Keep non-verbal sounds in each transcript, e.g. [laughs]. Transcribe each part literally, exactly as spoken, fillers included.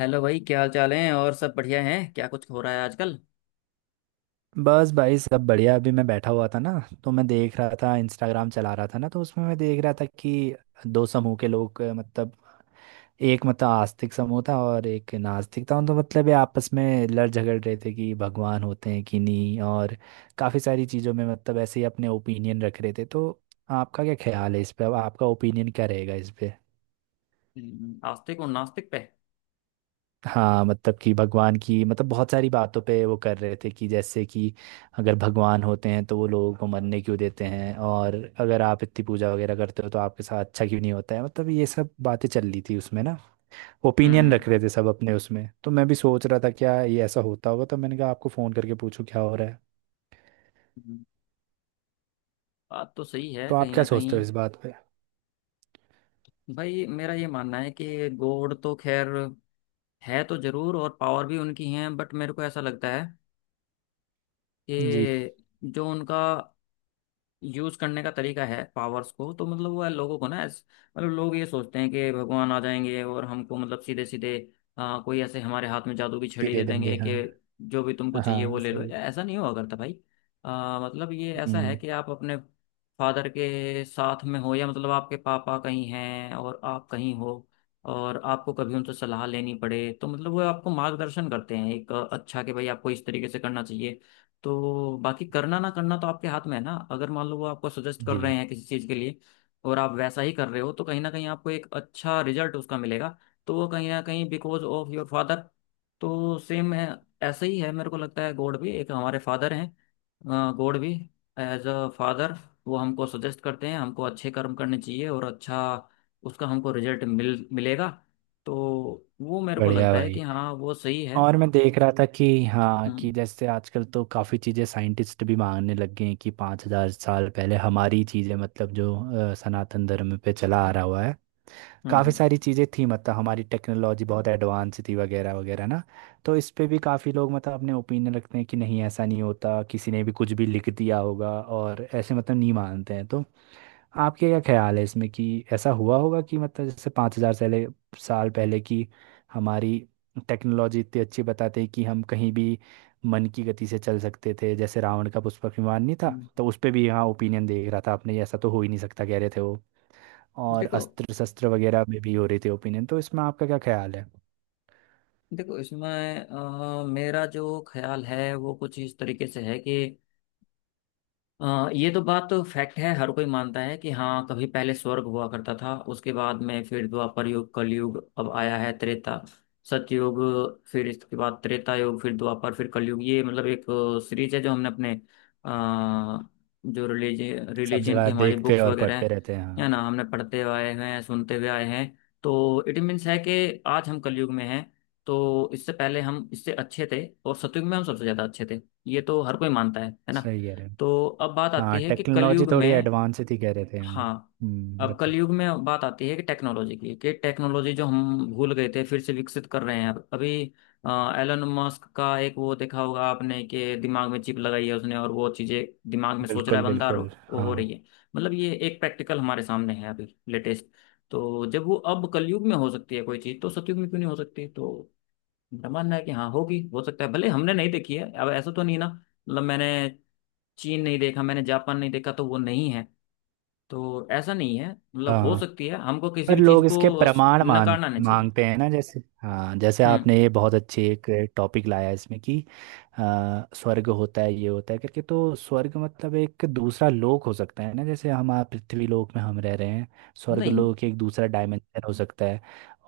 Hello भाई, क्या हाल चाल है। और सब बढ़िया है क्या? कुछ हो रहा है आजकल? बस भाई सब बढ़िया। अभी मैं बैठा हुआ था ना, तो मैं देख रहा था, इंस्टाग्राम चला रहा था ना। तो उसमें मैं देख रहा था कि दो समूह के लोग, अ, मतलब एक मतलब आस्तिक समूह था और एक नास्तिक था। तो मतलब ये आपस में लड़ झगड़ रहे थे कि भगवान होते हैं कि नहीं, और काफ़ी सारी चीज़ों में मतलब ऐसे ही अपने ओपिनियन रख रहे थे। तो आपका क्या ख्याल है इस पे, अब आपका ओपिनियन क्या रहेगा इस पे। हम्म, आस्तिक और नास्तिक पे? हाँ मतलब कि भगवान की मतलब बहुत सारी बातों पे वो कर रहे थे कि जैसे कि अगर भगवान होते हैं तो वो लोगों को मरने क्यों देते हैं, और अगर आप इतनी पूजा वगैरह करते हो तो आपके साथ अच्छा क्यों नहीं होता है, मतलब ये सब बातें चल रही थी उसमें ना। ओपिनियन हम्म। रख रहे थे सब अपने उसमें, तो मैं भी सोच रहा था क्या ये ऐसा होता होगा। तो मैंने कहा आपको फ़ोन करके पूछूं क्या हो रहा है। हम्म। बात तो सही है तो आप कहीं क्या ना सोचते हो कहीं। इस बात पे। भाई, मेरा ये मानना है कि गॉड तो खैर है तो जरूर, और पावर भी उनकी है, बट मेरे को ऐसा लगता है जी। कि जो उनका यूज करने का तरीका है पावर्स को, तो मतलब वो है लोगों को, ना ऐस- मतलब लोग ये सोचते हैं कि भगवान आ जाएंगे और हमको मतलब सीधे सीधे आ, कोई ऐसे हमारे हाथ में जादू की छड़ी दे दे देंगे, देंगे हाँ। कि जो भी तुमको चाहिए वो हाँ ले लो। सही। ऐसा नहीं हुआ करता भाई। आ, मतलब ये ऐसा है हम्म। कि आप अपने फादर के साथ में हो, या मतलब आपके पापा कहीं हैं और आप कहीं हो, और आपको कभी उनसे सलाह लेनी पड़े तो मतलब वो आपको मार्गदर्शन करते हैं एक अच्छा कि भाई आपको इस तरीके से करना चाहिए। तो बाकी करना ना करना तो आपके हाथ में है ना। अगर मान लो वो आपको सजेस्ट कर जी। रहे हैं किसी चीज़ के लिए और आप वैसा ही कर रहे हो, तो कहीं ना कहीं आपको एक अच्छा रिजल्ट उसका मिलेगा। तो वो कहीं ना कहीं बिकॉज ऑफ योर फादर। तो सेम ऐसा ही है मेरे को लगता है, गॉड भी एक हमारे फादर हैं। गॉड भी एज अ फादर वो हमको सजेस्ट करते हैं, हमको अच्छे कर्म करने चाहिए और अच्छा उसका हमको रिजल्ट मिल मिलेगा। तो वो मेरे को बढ़िया लगता है कि भाई। हाँ, वो सही है। और मैं देख रहा था कि हाँ, कि हम्म। जैसे आजकल तो काफ़ी चीज़ें साइंटिस्ट भी मांगने लग गए हैं कि पाँच हज़ार साल पहले हमारी चीज़ें, मतलब जो अ, सनातन धर्म पे चला आ रहा हुआ है, हम्म। काफ़ी हम्म। सारी चीज़ें थी। मतलब हमारी टेक्नोलॉजी बहुत एडवांस थी वगैरह वगैरह ना। तो इस पे भी काफ़ी लोग मतलब अपने ओपिनियन रखते हैं कि नहीं ऐसा नहीं होता, किसी ने भी कुछ भी लिख दिया होगा, और ऐसे मतलब नहीं मानते हैं। तो आपके क्या ख्याल है इसमें कि ऐसा हुआ होगा कि मतलब जैसे पाँच हजार साल साल पहले की हमारी टेक्नोलॉजी इतनी अच्छी बताते हैं कि हम कहीं भी मन की गति से चल सकते थे, जैसे रावण का पुष्पक विमान नहीं था। हम्म। तो उस पे भी यहाँ ओपिनियन देख रहा था, आपने ऐसा तो हो ही नहीं सकता कह रहे थे वो। और देखो अस्त्र शस्त्र वगैरह में भी हो रही थी ओपिनियन। तो इसमें आपका क्या ख्याल है। देखो इसमें अ, मेरा जो ख्याल है वो कुछ इस तरीके से है कि अ, ये तो बात तो फैक्ट है, हर कोई मानता है कि हाँ, कभी पहले स्वर्ग हुआ करता था, उसके बाद में फिर द्वापर युग कलयुग अब आया है। त्रेता सतयुग फिर इसके बाद त्रेता युग फिर द्वापर फिर कलयुग, ये मतलब एक सीरीज है जो हमने अपने अ, जो रिलीजन सब रिलीजन की जगह हमारी देखते बुक्स और वगैरह पढ़ते हैं, रहते हैं, है हाँ। ना, हमने पढ़ते आए हैं, सुनते हुए आए हैं। तो इट मीन्स है कि आज हम कलयुग में हैं। तो इससे पहले हम इससे अच्छे थे, और सतयुग में हम सबसे ज्यादा अच्छे थे। ये तो हर कोई मानता है है ना। सही कह रहे हैं। तो अब बात हाँ आती है कि टेक्नोलॉजी कलयुग थोड़ी में। एडवांस थी कह रहे थे, हाँ। हाँ, हम्म, अब बत- कलयुग में बात आती है कि टेक्नोलॉजी की, कि टेक्नोलॉजी जो हम भूल गए थे फिर से विकसित कर रहे हैं। अब अभी एलन मस्क का एक वो देखा होगा आपने कि दिमाग में चिप लगाई है उसने, और वो चीजें दिमाग में सोच रहा है बिल्कुल बंदा और बिल्कुल। वो हो हाँ। रही है। मतलब ये एक प्रैक्टिकल हमारे सामने है अभी, लेटेस्ट। तो जब वो अब कलयुग में हो सकती है कोई चीज, तो सतयुग में क्यों नहीं हो सकती। तो मेरा मानना है कि हाँ, होगी। हो सकता है भले हमने नहीं देखी है, अब ऐसा तो नहीं ना, मतलब मैंने चीन नहीं देखा, मैंने जापान नहीं देखा तो वो नहीं है। तो ऐसा नहीं है, मतलब हो हाँ, सकती है। हमको किसी पर भी चीज लोग इसके को स- प्रमाण मांग नकारना नहीं चाहिए। मांगते हैं ना। जैसे हाँ, जैसे हम्म। आपने ये बहुत अच्छी एक टॉपिक लाया इसमें कि अ, स्वर्ग होता है ये होता है करके। तो स्वर्ग मतलब एक दूसरा लोक हो सकता है ना, जैसे हम आप पृथ्वी लोक में हम रह रहे हैं, स्वर्ग नहीं। लोक एक दूसरा डायमेंशन हो सकता है।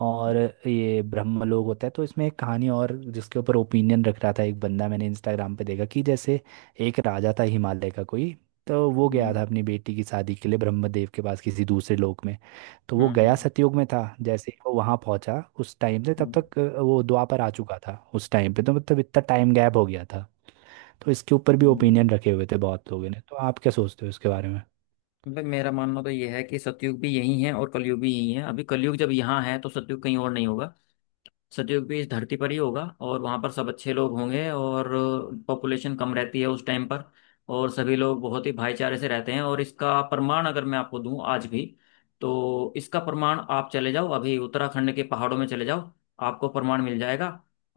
और ये ब्रह्म लोक होता है। तो इसमें एक कहानी, और जिसके ऊपर ओपिनियन रख रहा था एक बंदा, मैंने इंस्टाग्राम पे देखा कि जैसे एक राजा था हिमालय का कोई, तो वो गया था हम्म। अपनी बेटी की शादी के लिए ब्रह्मदेव के पास किसी दूसरे लोक में। तो वो हम्म। गया हम्म। सतयुग में था, जैसे ही वो वहां पहुंचा उस टाइम से तब हम्म। तक अ, वो द्वापर आ चुका था उस टाइम पे, तो मतलब इतना टाइम गैप हो गया था। तो इसके ऊपर भी ओपिनियन हम्म। रखे हुए थे बहुत लोगों ने। तो आप क्या सोचते हो इसके बारे में। भाई मेरा मानना तो ये है कि सतयुग भी यही है और कलयुग भी यही है। अभी कलयुग जब यहाँ है तो सतयुग कहीं और नहीं होगा। सतयुग भी इस धरती पर ही होगा और वहाँ पर सब अच्छे लोग होंगे, और पॉपुलेशन कम रहती है उस टाइम पर, और सभी लोग बहुत ही भाईचारे से रहते हैं। और इसका प्रमाण अगर मैं आपको दूं आज भी, तो इसका प्रमाण आप चले जाओ अभी उत्तराखंड के पहाड़ों में, चले जाओ आपको प्रमाण मिल जाएगा।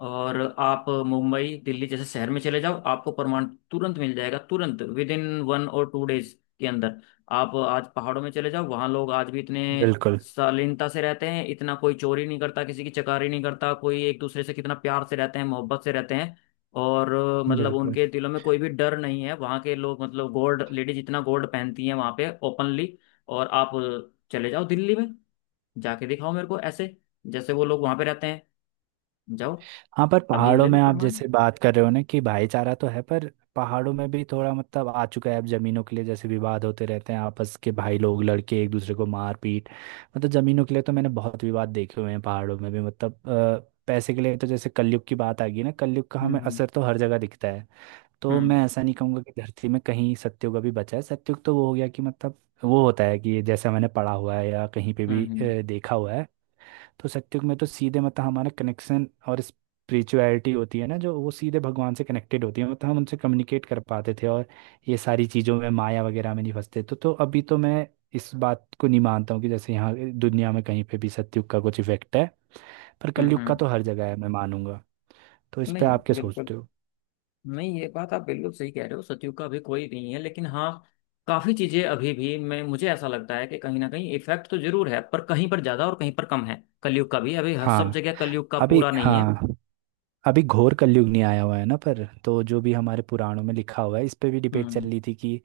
और आप मुंबई दिल्ली जैसे शहर में चले जाओ, आपको प्रमाण तुरंत मिल जाएगा, तुरंत विद इन वन और टू डेज के अंदर। आप आज पहाड़ों में चले जाओ, वहाँ लोग आज भी इतने बिल्कुल शालीनता से रहते हैं, इतना कोई चोरी नहीं करता, किसी की चकारी नहीं करता, कोई एक दूसरे से कितना प्यार से रहते हैं, मोहब्बत से रहते हैं। और अ, मतलब बिल्कुल। उनके दिलों में कोई भी डर नहीं है। वहाँ के लोग, मतलब गोल्ड लेडीज इतना गोल्ड पहनती हैं वहाँ पे ओपनली। और आप अ, चले जाओ दिल्ली में, जाके दिखाओ मेरे को ऐसे जैसे वो लोग वहाँ पे रहते हैं। जाओ, हाँ, पर अभी पहाड़ों ले लो में आप प्रमाण। जैसे बात कर रहे हो ना कि भाईचारा तो है, पर पहाड़ों में भी थोड़ा मतलब आ चुका है अब। जमीनों के लिए जैसे विवाद होते रहते हैं, आपस के भाई लोग लड़के एक दूसरे को मार पीट, मतलब जमीनों के लिए तो मैंने बहुत विवाद देखे हुए हैं पहाड़ों में भी। मतलब अ, पैसे के लिए, तो जैसे कलयुग की बात आ गई ना, कलयुग का हम्म। हमें हम्म। असर तो हर जगह दिखता है। तो हम्म। मैं ऐसा नहीं कहूँगा कि धरती में कहीं सत्युग अभी बचा है। सत्युग तो वो हो गया कि मतलब वो होता है कि जैसा मैंने पढ़ा हुआ है या कहीं पे हम्म। भी हम्म। अ, देखा हुआ है। तो सत्युग में तो सीधे मतलब हमारा कनेक्शन और स्पिरिचुअलिटी होती है ना, जो वो सीधे भगवान से कनेक्टेड होती है, मतलब हम उनसे कम्युनिकेट कर पाते थे और ये सारी चीज़ों में माया वगैरह में नहीं फंसते। तो तो अभी तो मैं इस बात को नहीं मानता हूँ कि जैसे यहाँ दुनिया में कहीं पे भी सत्युग का कुछ इफेक्ट है, पर हम्म। कलयुग का हम्म। तो हर जगह है, मैं मानूंगा। तो इस पे नहीं, आप क्या सोचते बिल्कुल हो। नहीं, ये बात आप बिल्कुल सही कह रहे हो। सतयुग का अभी कोई नहीं है, लेकिन हाँ, काफी चीजें अभी भी मैं, मुझे ऐसा लगता है कि कहीं ना कहीं इफेक्ट तो जरूर है, पर कहीं पर ज्यादा और कहीं पर कम है। कलयुग का भी अभी हर- सब हाँ। जगह कलयुग का अभी पूरा नहीं है। हाँ, अभी घोर कलयुग नहीं आया हुआ है ना पर। तो जो भी हमारे पुराणों में लिखा हुआ है इस पे भी डिबेट चल हम्म। रही थी कि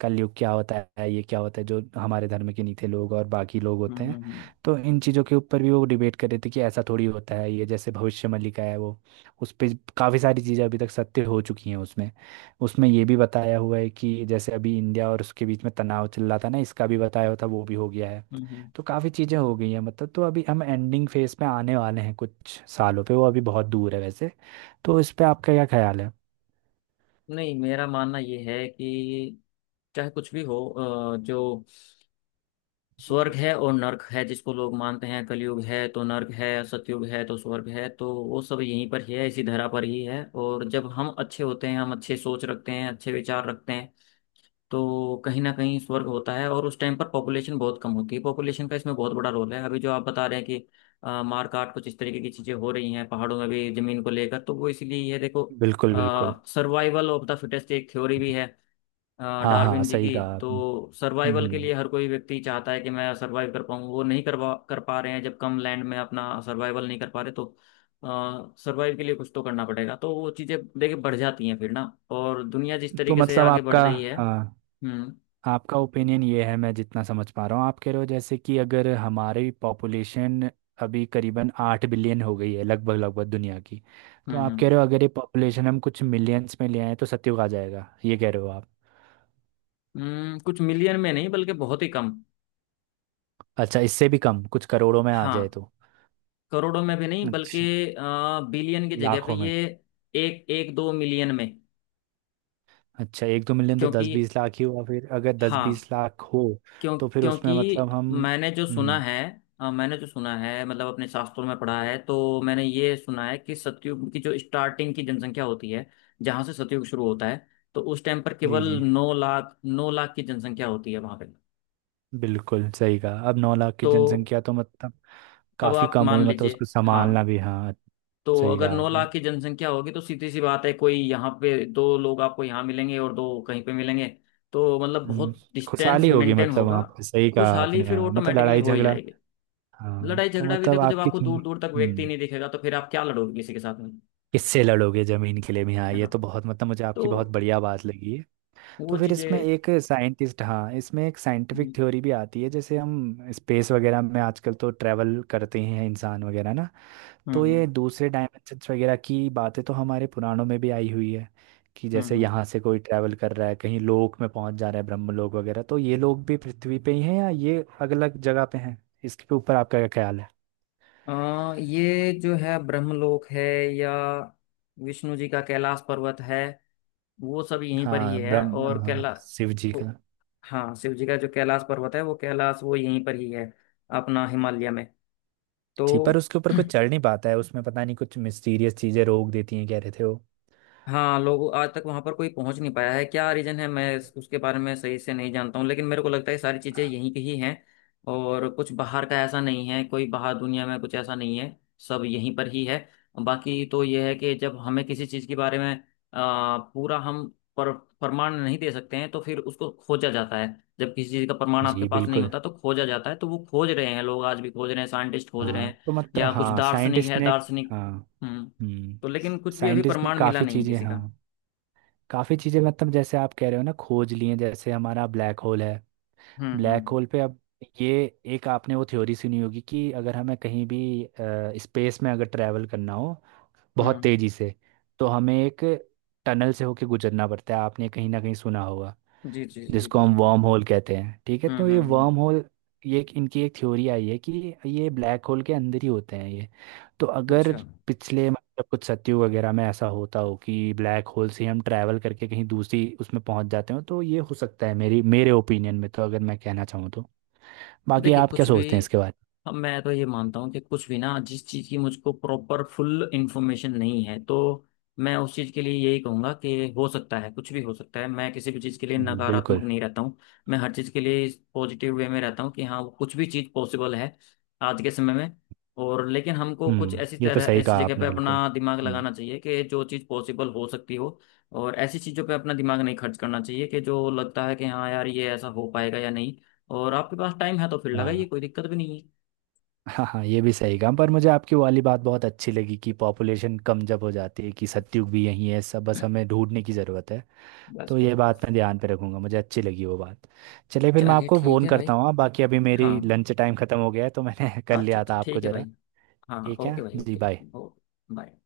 कलयुग क्या होता है, ये क्या होता है, जो हमारे धर्म के नीचे लोग और बाकी लोग हम्म। होते हम्म। हैं। हम्म। तो इन चीज़ों के ऊपर भी वो डिबेट कर रहे थे कि ऐसा थोड़ी होता है ये, जैसे भविष्य में लिखा है वो, उस पे काफ़ी सारी चीज़ें अभी तक सत्य हो चुकी हैं उसमें उसमें ये भी बताया हुआ है कि जैसे अभी इंडिया और उसके बीच में तनाव चल रहा था ना, इसका भी बताया हुआ था, वो भी हो गया है। हम्म। हम्म। तो काफ़ी चीज़ें हो गई हैं मतलब। तो अभी हम एंडिंग फेज में आने वाले हैं कुछ सालों पे, वो अभी बहुत दूर है वैसे। तो इस पे आपका क्या ख्याल है। नहीं मेरा मानना ये है कि चाहे कुछ भी हो, अ, जो स्वर्ग है और नर्क है जिसको लोग मानते हैं, कलयुग है तो नर्क है, सतयुग है तो स्वर्ग है, तो वो सब यहीं पर ही है, इसी धरा पर ही है। और जब हम अच्छे होते हैं, हम अच्छे सोच रखते हैं, अच्छे विचार रखते हैं, तो कहीं ना कहीं स्वर्ग होता है। और उस टाइम पर पॉपुलेशन बहुत कम होती है, पॉपुलेशन का इसमें बहुत बड़ा रोल है। अभी जो आप बता रहे हैं कि अ, मार काट कुछ इस तरीके की चीजें हो रही हैं पहाड़ों में भी जमीन को लेकर, तो वो इसीलिए। ये देखो, बिल्कुल बिल्कुल। सर्वाइवल ऑफ द फिटेस्ट एक थ्योरी भी है अ, हाँ हाँ डार्विन जी सही की। कहा तो आपने। सर्वाइवल के हम्म। लिए हर कोई व्यक्ति चाहता है कि मैं सर्वाइव कर पाऊँ, वो नहीं करवा कर पा रहे हैं। जब कम लैंड में अपना सर्वाइवल नहीं कर पा रहे, तो सर्वाइव के लिए कुछ तो करना पड़ेगा। तो वो चीजें देखिए बढ़ जाती हैं फिर ना। और दुनिया जिस तो तरीके से मतलब आगे बढ़ आपका, रही है। हाँ, हम्म। आपका ओपिनियन ये है, मैं जितना समझ पा रहा हूँ आप कह रहे हो जैसे कि अगर हमारी पॉपुलेशन अभी करीबन आठ बिलियन हो गई है लगभग लगभग दुनिया की। तो हम्म। आप कह हम्म। रहे हो अगर ये पॉपुलेशन हम कुछ मिलियंस में ले आए तो सत्युग आ जाएगा, ये कह रहे हो आप। हम्म, कुछ मिलियन में नहीं, बल्कि बहुत ही कम। अच्छा, इससे भी कम, कुछ करोड़ों में आ जाए हाँ, तो। करोड़ों में भी नहीं, बल्कि अच्छा, बिलियन की जगह पे लाखों ये में। एक एक दो मिलियन में। अच्छा, एक दो मिलियन तो दस क्योंकि, बीस लाख ही हुआ। फिर अगर दस हाँ, बीस लाख हो क्यों? तो फिर उसमें क्योंकि मतलब हम। मैंने जो सुना हम्म। है, अ, मैंने जो सुना है मतलब अपने शास्त्रों में पढ़ा है, तो मैंने ये सुना है कि सतयुग की जो स्टार्टिंग की जनसंख्या होती है, जहाँ से सतयुग शुरू होता है, तो उस टाइम पर जी केवल जी। नौ लाख, नौ लाख की जनसंख्या होती है वहां पे। बिल्कुल सही कहा। अब नौ लाख की तो जनसंख्या तो मतलब अब काफी आप कम हुई, मान मतलब लीजिए, उसको हाँ, संभालना भी, हाँ। तो सही अगर कहा नौ आपने, लाख की जनसंख्या होगी तो सीधी सी बात है, कोई यहाँ पे दो लोग आपको यहाँ मिलेंगे और दो कहीं पे मिलेंगे। तो मतलब हम्म। बहुत डिस्टेंस खुशहाली होगी मेंटेन मतलब होगा। वहाँ पे, सही कहा खुशहाली आपने फिर हाँ, मतलब ऑटोमेटिकली लड़ाई हो ही झगड़ा। जाएगी। हाँ लड़ाई तो झगड़ा भी मतलब देखो, जब आपकी, आपको दूर दूर तक व्यक्ति हम्म, नहीं दिखेगा तो फिर आप क्या लड़ोगे किसी के साथ में। किससे लड़ोगे जमीन के लिए भी, हाँ। है ये ना। तो बहुत मतलब, मुझे तो आपकी बहुत बढ़िया बात लगी। तो वो फिर इसमें चीजें। एक साइंटिस्ट, हाँ, इसमें एक साइंटिफिक हम्म। थ्योरी भी आती है जैसे हम स्पेस वगैरह में आजकल तो ट्रैवल करते ही हैं इंसान वगैरह ना। तो हम्म। ये दूसरे डायमेंशंस वगैरह की बातें तो हमारे पुराणों में भी आई हुई है, कि हम्म। जैसे यहाँ हम्म। से कोई ट्रैवल कर रहा है कहीं लोक में पहुंच जा रहा है ब्रह्मलोक वगैरह। तो ये लोग भी पृथ्वी पे ही हैं या ये अलग अलग जगह पे हैं, इसके ऊपर आपका क्या ख्याल है। अ, ये जो है ब्रह्मलोक है या विष्णु जी का कैलाश पर्वत है, वो सब यहीं पर ही हाँ है। ब्रह्म और कैला हाँ, शिव जी वो- का। हाँ, शिव जी का जो कैलाश पर्वत है, वो कैलाश वो यहीं पर ही है, अपना हिमालय में। जी, पर तो उसके ऊपर कुछ [clears throat] चढ़ नहीं पाता है उसमें, पता नहीं कुछ मिस्टीरियस चीजें रोक देती हैं कह रहे थे वो। हाँ, लोग आज तक वहां पर कोई पहुंच नहीं पाया है, क्या रीजन है मैं इस- उसके बारे में सही से नहीं जानता हूँ। लेकिन मेरे को लगता है सारी चीजें यहीं की ही हैं, और कुछ बाहर का ऐसा नहीं है, कोई बाहर दुनिया में कुछ ऐसा नहीं है, सब यहीं पर ही है। बाकी तो यह है कि जब हमें किसी चीज के बारे में आ, पूरा हम पर प्रमाण नहीं दे सकते हैं, तो फिर उसको खोजा जाता है। जब किसी चीज का प्रमाण आपके जी पास नहीं बिल्कुल। होता तो खोजा जाता है, तो वो खोज रहे हैं। लोग आज भी खोज रहे हैं, साइंटिस्ट खोज रहे हाँ हैं, तो मतलब, या कुछ हाँ दार्शनिक साइंटिस्ट है, ने। दार्शनिक। हाँ। हम्म। हम्म। तो लेकिन कुछ भी अभी साइंटिस्ट ने प्रमाण मिला काफ़ी नहीं है चीज़ें, किसी हाँ। का। काफ़ी चीज़ें, मतलब जैसे आप कह रहे हो ना, खोज लिए हैं। जैसे हमारा ब्लैक होल है। हम्म। Black hmm. होल पे अब ये, एक आपने वो थ्योरी सुनी होगी कि अगर हमें कहीं भी स्पेस में अगर ट्रैवल करना हो बहुत हम्म। तेज़ी से, तो हमें एक टनल से होके गुजरना पड़ता है, आपने कहीं ना कहीं सुना होगा, जी जी जी, जिसको बिल्कुल हम बिल्कुल। वर्म होल कहते हैं, ठीक है। हम्म। तो ये हम्म। हम्म। वर्म होल, ये एक- इनकी एक थ्योरी आई है कि ये ब्लैक होल के अंदर ही होते हैं ये। तो अगर अच्छा। पिछले मतलब कुछ सत्युग वगैरह में ऐसा होता हो कि ब्लैक होल से हम ट्रैवल करके कहीं दूसरी उसमें पहुंच जाते हो, तो ये हो सकता है मेरी मेरे ओपिनियन में, तो अगर मैं कहना चाहूँ तो। बाकी देखिए आप क्या कुछ भी। सोचते हैं इसके बारे अब मैं तो ये मानता हूँ कि कुछ भी ना, जिस चीज़ की मुझको प्रॉपर फुल इंफॉर्मेशन नहीं है, तो मैं उस चीज़ के लिए यही कहूँगा कि हो सकता है, कुछ भी हो सकता है। मैं किसी भी चीज़ के लिए में। जी बिल्कुल। नकारात्मक नहीं रहता हूँ, मैं हर चीज़ के लिए पॉजिटिव वे में रहता हूँ कि हाँ, कुछ भी चीज़ पॉसिबल है आज के समय में। और लेकिन हमको कुछ हम्म, ऐसी ये तो तरह सही ऐसी कहा जगह आपने पे बिल्कुल। अपना दिमाग हम्म। लगाना चाहिए कि जो चीज़ पॉसिबल हो सकती हो। और ऐसी चीज़ों पे अपना दिमाग नहीं खर्च करना चाहिए कि जो लगता है कि हाँ यार, ये ऐसा हो पाएगा या नहीं। और आपके पास टाइम है तो फिर लगाइए, हाँ। कोई दिक्कत भी नहीं है। हाँ हाँ, ये भी सही कहा, पर मुझे आपकी वाली बात बहुत अच्छी लगी कि पॉपुलेशन कम जब हो जाती है, कि सत्युग भी यहीं है सब, बस हमें ढूंढने की ज़रूरत है। बस, तो ये बस, बात बस। मैं ध्यान पे रखूंगा, मुझे अच्छी लगी वो बात। चलिए फिर, मैं चलिए आपको ठीक फ़ोन है करता भाई। हूँ, हाँ, बाकी अभी हाँ। मेरी लंच टाइम ख़त्म हो गया है तो मैंने [laughs] कर अच्छा लिया अच्छा, था आपको ठीक है ज़रा। भाई। हाँ, ठीक है ओके भाई, जी, ओके। बाय। ओ। बाय।